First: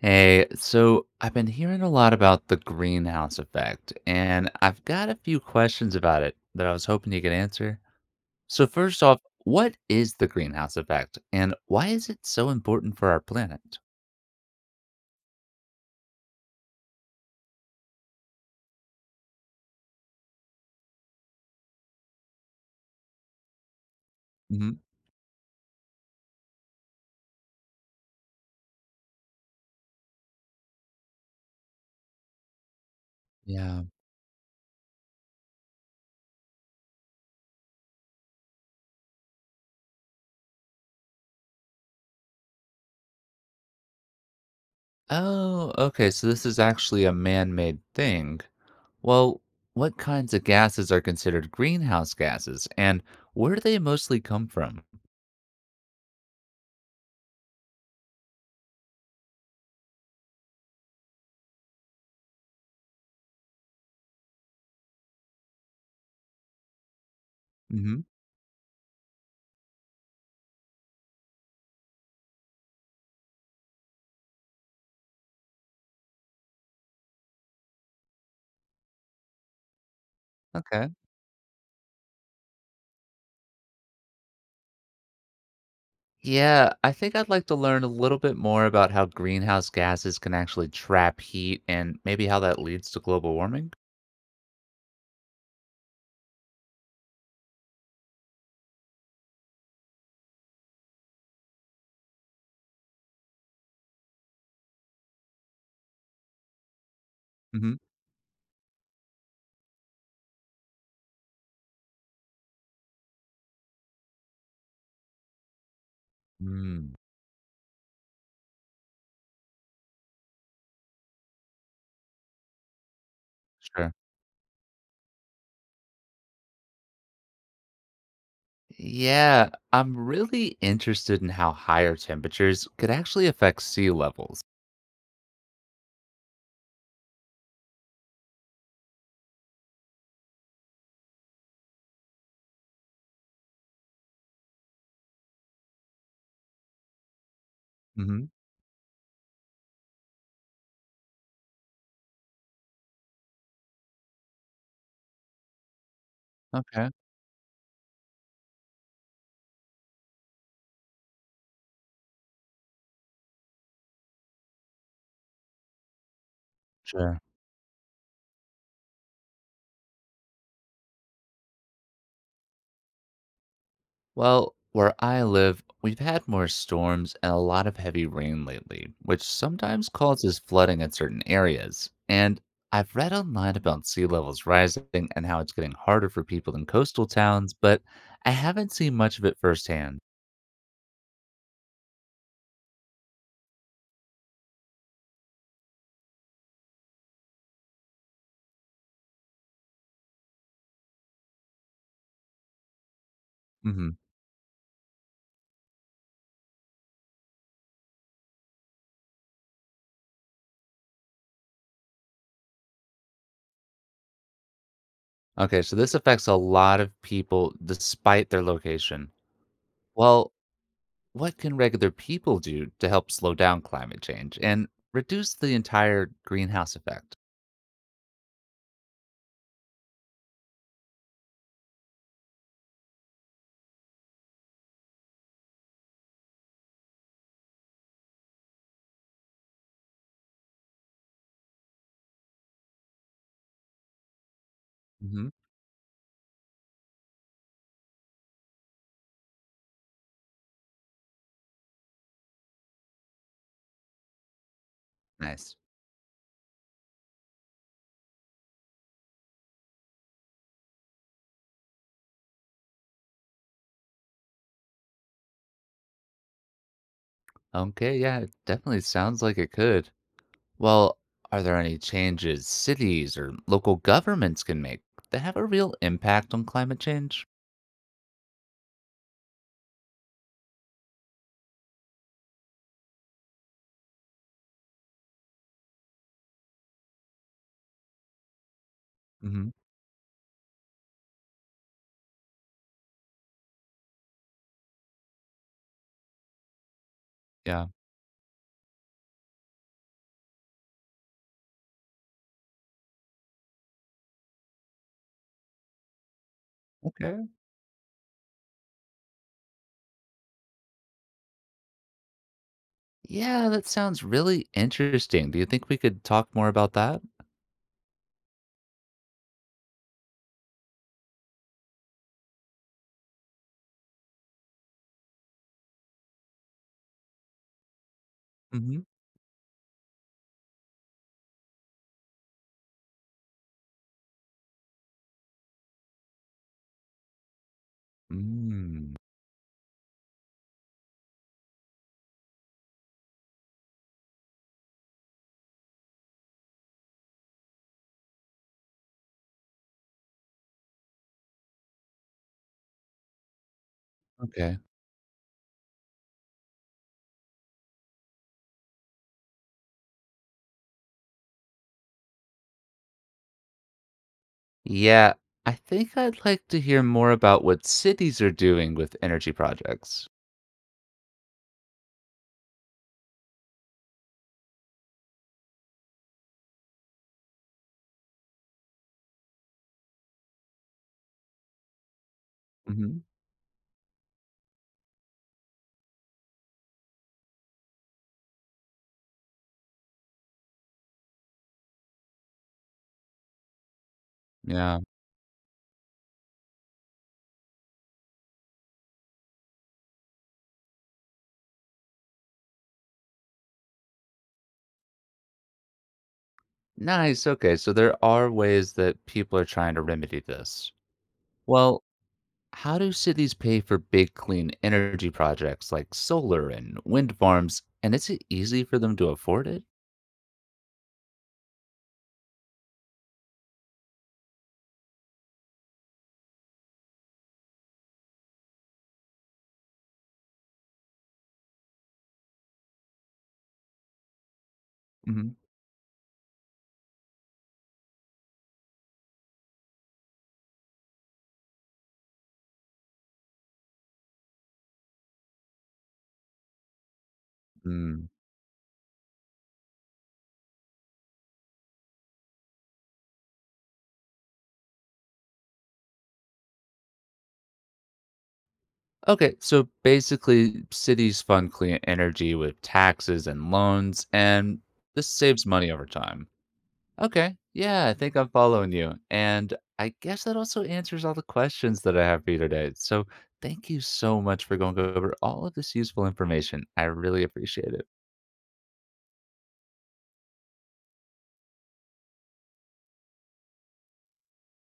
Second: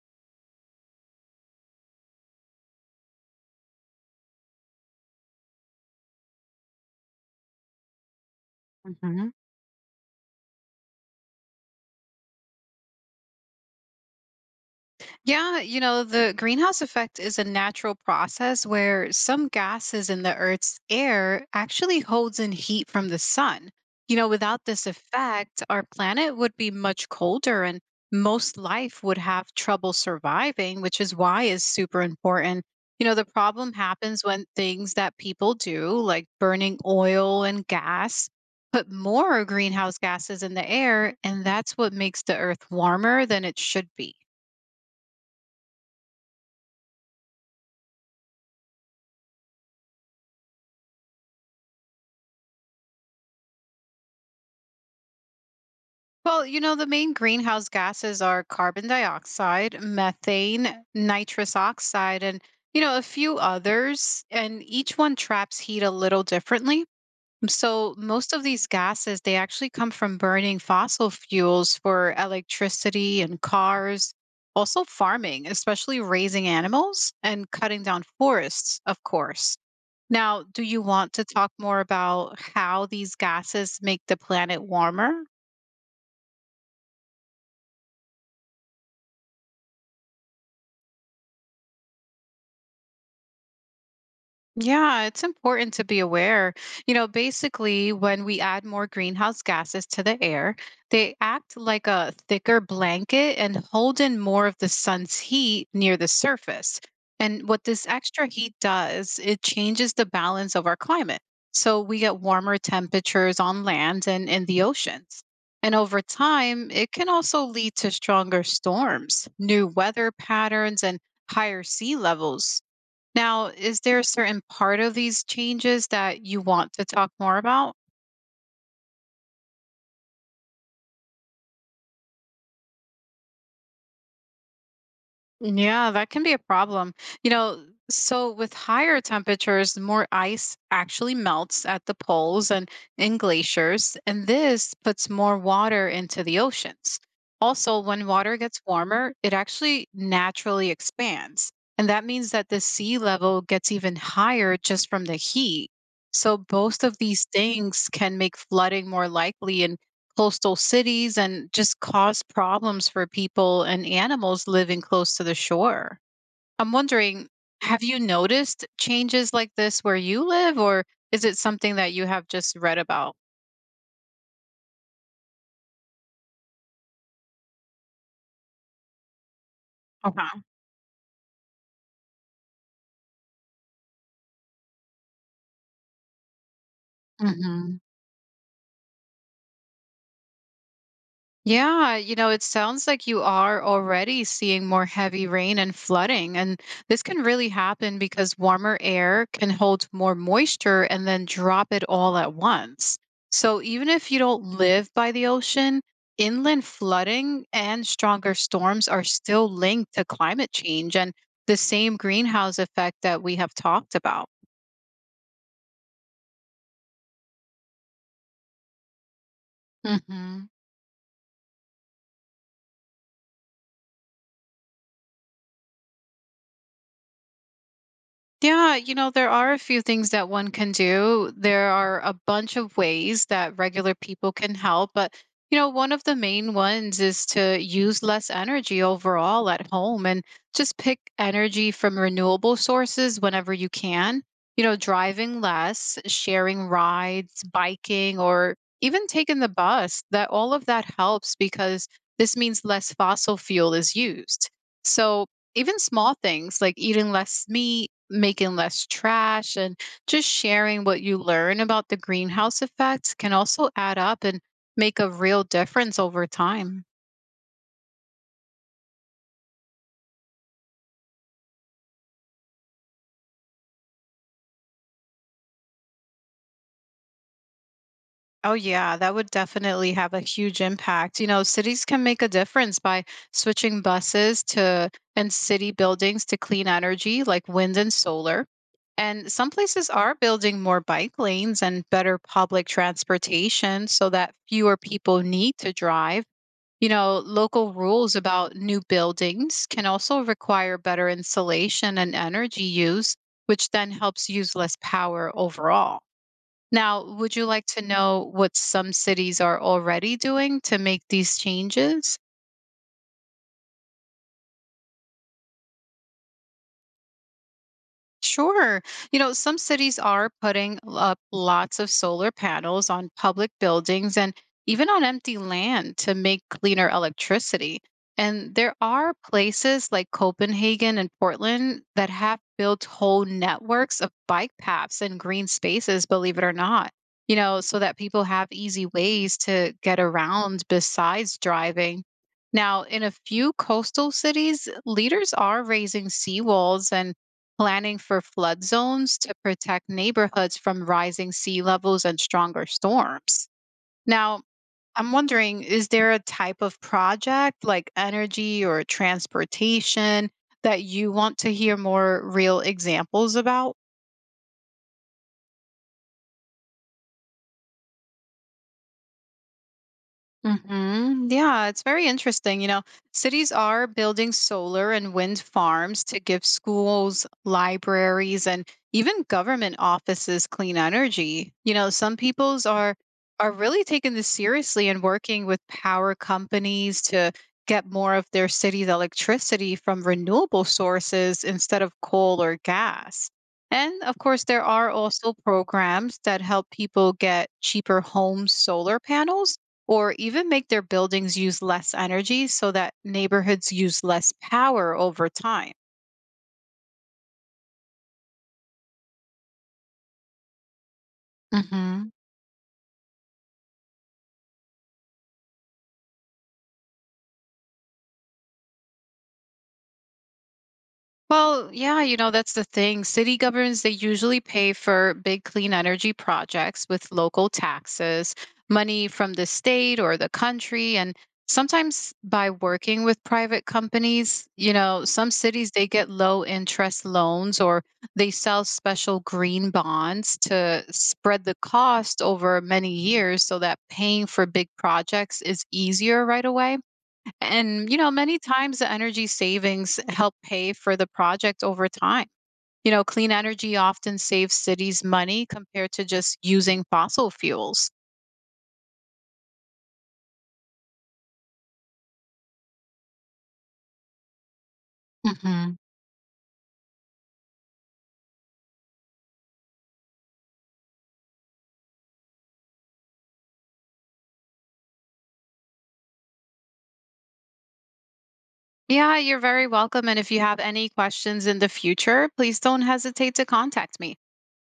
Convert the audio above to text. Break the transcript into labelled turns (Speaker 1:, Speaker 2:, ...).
Speaker 1: Hey, so I've been hearing a lot about the greenhouse effect, and I've got a few questions about it that I was hoping you could answer. So, first off,
Speaker 2: Mhm.
Speaker 1: what is the greenhouse effect, and why is it so important for our planet?
Speaker 2: Yeah, the greenhouse effect is a natural process where some gases in the Earth's air actually holds in heat from the sun. Without
Speaker 1: Hmm.
Speaker 2: this effect, our planet would be much colder and most life would have trouble surviving, which is why it's super important. The problem
Speaker 1: Yeah.
Speaker 2: happens when things that people do, like burning oil and gas, put more greenhouse gases in the air, and that's what makes the Earth warmer than it should be.
Speaker 1: Oh, okay. So, this is actually a man made thing. Well, what kinds of gases are considered greenhouse gases, and where do they mostly come from?
Speaker 2: Well, the main greenhouse gases are carbon dioxide, methane, nitrous oxide, and, a few others. And each one traps heat a little differently. So
Speaker 1: Hmm.
Speaker 2: most of these gases, they actually come from burning fossil fuels for electricity and cars, also farming, especially raising animals and cutting down forests, of course. Now, do you
Speaker 1: Okay.
Speaker 2: want to talk more about how these gases make the planet warmer?
Speaker 1: Yeah, I think I'd like to learn a little bit more about how greenhouse gases can actually trap heat and maybe how that leads to global warming.
Speaker 2: Yeah, it's important to be aware. Basically, when we add more greenhouse gases to the air, they act like a thicker blanket and hold in more of the sun's heat near the surface. And what
Speaker 1: Hmm.
Speaker 2: this extra heat does, it changes the balance of our climate. So we get warmer temperatures on land and in the oceans. And over time, it
Speaker 1: Mm,
Speaker 2: can also lead to stronger storms, new weather patterns, and higher sea levels. Now, is
Speaker 1: sure.
Speaker 2: there a certain part of these changes that you want to talk more about?
Speaker 1: Yeah, I'm really interested in how higher temperatures could actually affect sea levels.
Speaker 2: Yeah, that can be a problem. You know, so with higher temperatures, more ice actually melts at the poles and in glaciers, and this puts more water into the oceans. Also, when
Speaker 1: Hmm.
Speaker 2: water gets warmer, it actually naturally expands. And that means that the sea level gets even higher just from the heat. So, both
Speaker 1: Okay.
Speaker 2: of these things can make flooding more likely and coastal cities and just cause problems for people and animals living close to the shore. I'm
Speaker 1: Sure.
Speaker 2: wondering, have you noticed changes like this where you live, or is it something that you have just read about?
Speaker 1: Well, where I live, we've had more storms and a lot of heavy rain lately, which sometimes causes
Speaker 2: Okay.
Speaker 1: flooding in certain areas. And I've read online about sea levels rising and how it's getting harder for people in coastal towns,
Speaker 2: Mhm.
Speaker 1: but I haven't seen much of it firsthand.
Speaker 2: Yeah, it sounds like you are already seeing more heavy rain and flooding. And this can really happen because warmer air can hold more moisture and then drop it all at once. So even
Speaker 1: Hmm.
Speaker 2: if you don't live by the ocean, inland flooding and stronger storms are still linked to climate change and the same greenhouse effect that we have talked about.
Speaker 1: Okay, so this affects a lot of people despite their location. Well,
Speaker 2: Mhm.
Speaker 1: what can regular people do to help slow down climate change and reduce the entire greenhouse effect?
Speaker 2: Yeah, there are a few things that one can do. There are a bunch of ways that regular people can help, but one of the main ones is to use less energy overall at home and just pick energy from renewable sources whenever you can.
Speaker 1: Hmm.
Speaker 2: Driving less, sharing rides, biking, or even taking the bus, that all of that helps because this means less fossil fuel is used. So,
Speaker 1: Nice.
Speaker 2: even small things like eating less meat, making less trash, and just sharing what you learn about the greenhouse effects can also add up and make a real difference over time.
Speaker 1: Okay, yeah, it definitely sounds like it could. Well, are there any changes cities or local governments can make that have a real impact on climate change?
Speaker 2: Oh, yeah, that would definitely have a huge impact. Cities can make a difference by switching buses to and city buildings to clean energy like wind and solar. And some
Speaker 1: Hmm.
Speaker 2: places are building more bike lanes and better public transportation so that fewer people need to drive.
Speaker 1: Yeah.
Speaker 2: Local rules about new buildings can also require better insulation and energy use, which then helps use less power overall. Now,
Speaker 1: Okay.
Speaker 2: would you like to know what some cities are already doing to make these changes?
Speaker 1: Yeah, that sounds really interesting. Do you think we could talk more about that?
Speaker 2: Sure. Some cities are putting up lots of solar panels on public buildings and even on empty land to make cleaner electricity. And there
Speaker 1: Hmm.
Speaker 2: are places like Copenhagen and Portland that have built whole networks of bike paths and green spaces, believe it or not, so that people have easy
Speaker 1: Mm,
Speaker 2: ways to get around besides driving. Now, in a few coastal cities, leaders are raising seawalls and planning for flood zones to protect neighborhoods from rising sea levels and stronger storms. Now,
Speaker 1: okay.
Speaker 2: I'm wondering, is there a type of project like energy or transportation that you want to hear more real examples about?
Speaker 1: Yeah, I think I'd like to hear more about what cities are doing with energy projects.
Speaker 2: Hmm. Yeah, it's very interesting. Cities are building solar and wind farms to give schools, libraries, and even government offices clean energy. Some peoples are
Speaker 1: Hmm.
Speaker 2: really taking this seriously and working with power companies to get more of their city's electricity from renewable sources instead of coal or gas. And of course, there
Speaker 1: Yeah.
Speaker 2: are also programs that help people get cheaper home solar panels or even make their buildings use less energy so that neighborhoods use less power over time.
Speaker 1: Nice. Okay, so there are ways that people are trying to remedy this. Well,
Speaker 2: Hmm.
Speaker 1: How do cities pay for big clean energy projects like solar and wind farms? And is it easy for them to afford it?
Speaker 2: Well, yeah, that's the thing. City governments, they usually pay for big clean energy projects with local taxes, money from the state or the country. And sometimes by working with private companies, some
Speaker 1: Hmm.
Speaker 2: cities, they get low interest loans or they sell special green bonds to spread the cost over many years so that paying for big projects is easier right away. And,
Speaker 1: Mm.
Speaker 2: many times the energy savings help pay for the project over time. Clean energy often saves cities money compared to just using fossil fuels.
Speaker 1: Okay, so basically, cities fund clean energy with taxes and loans, and this saves money
Speaker 2: Hmm.
Speaker 1: over time. Okay, yeah, I think I'm following you. And I guess that also answers all the questions that I have for you today. So thank you so much for going over all of this useful information. I really appreciate it.
Speaker 2: Yeah, you're very welcome. And if you have any questions in the future, please don't hesitate to contact me.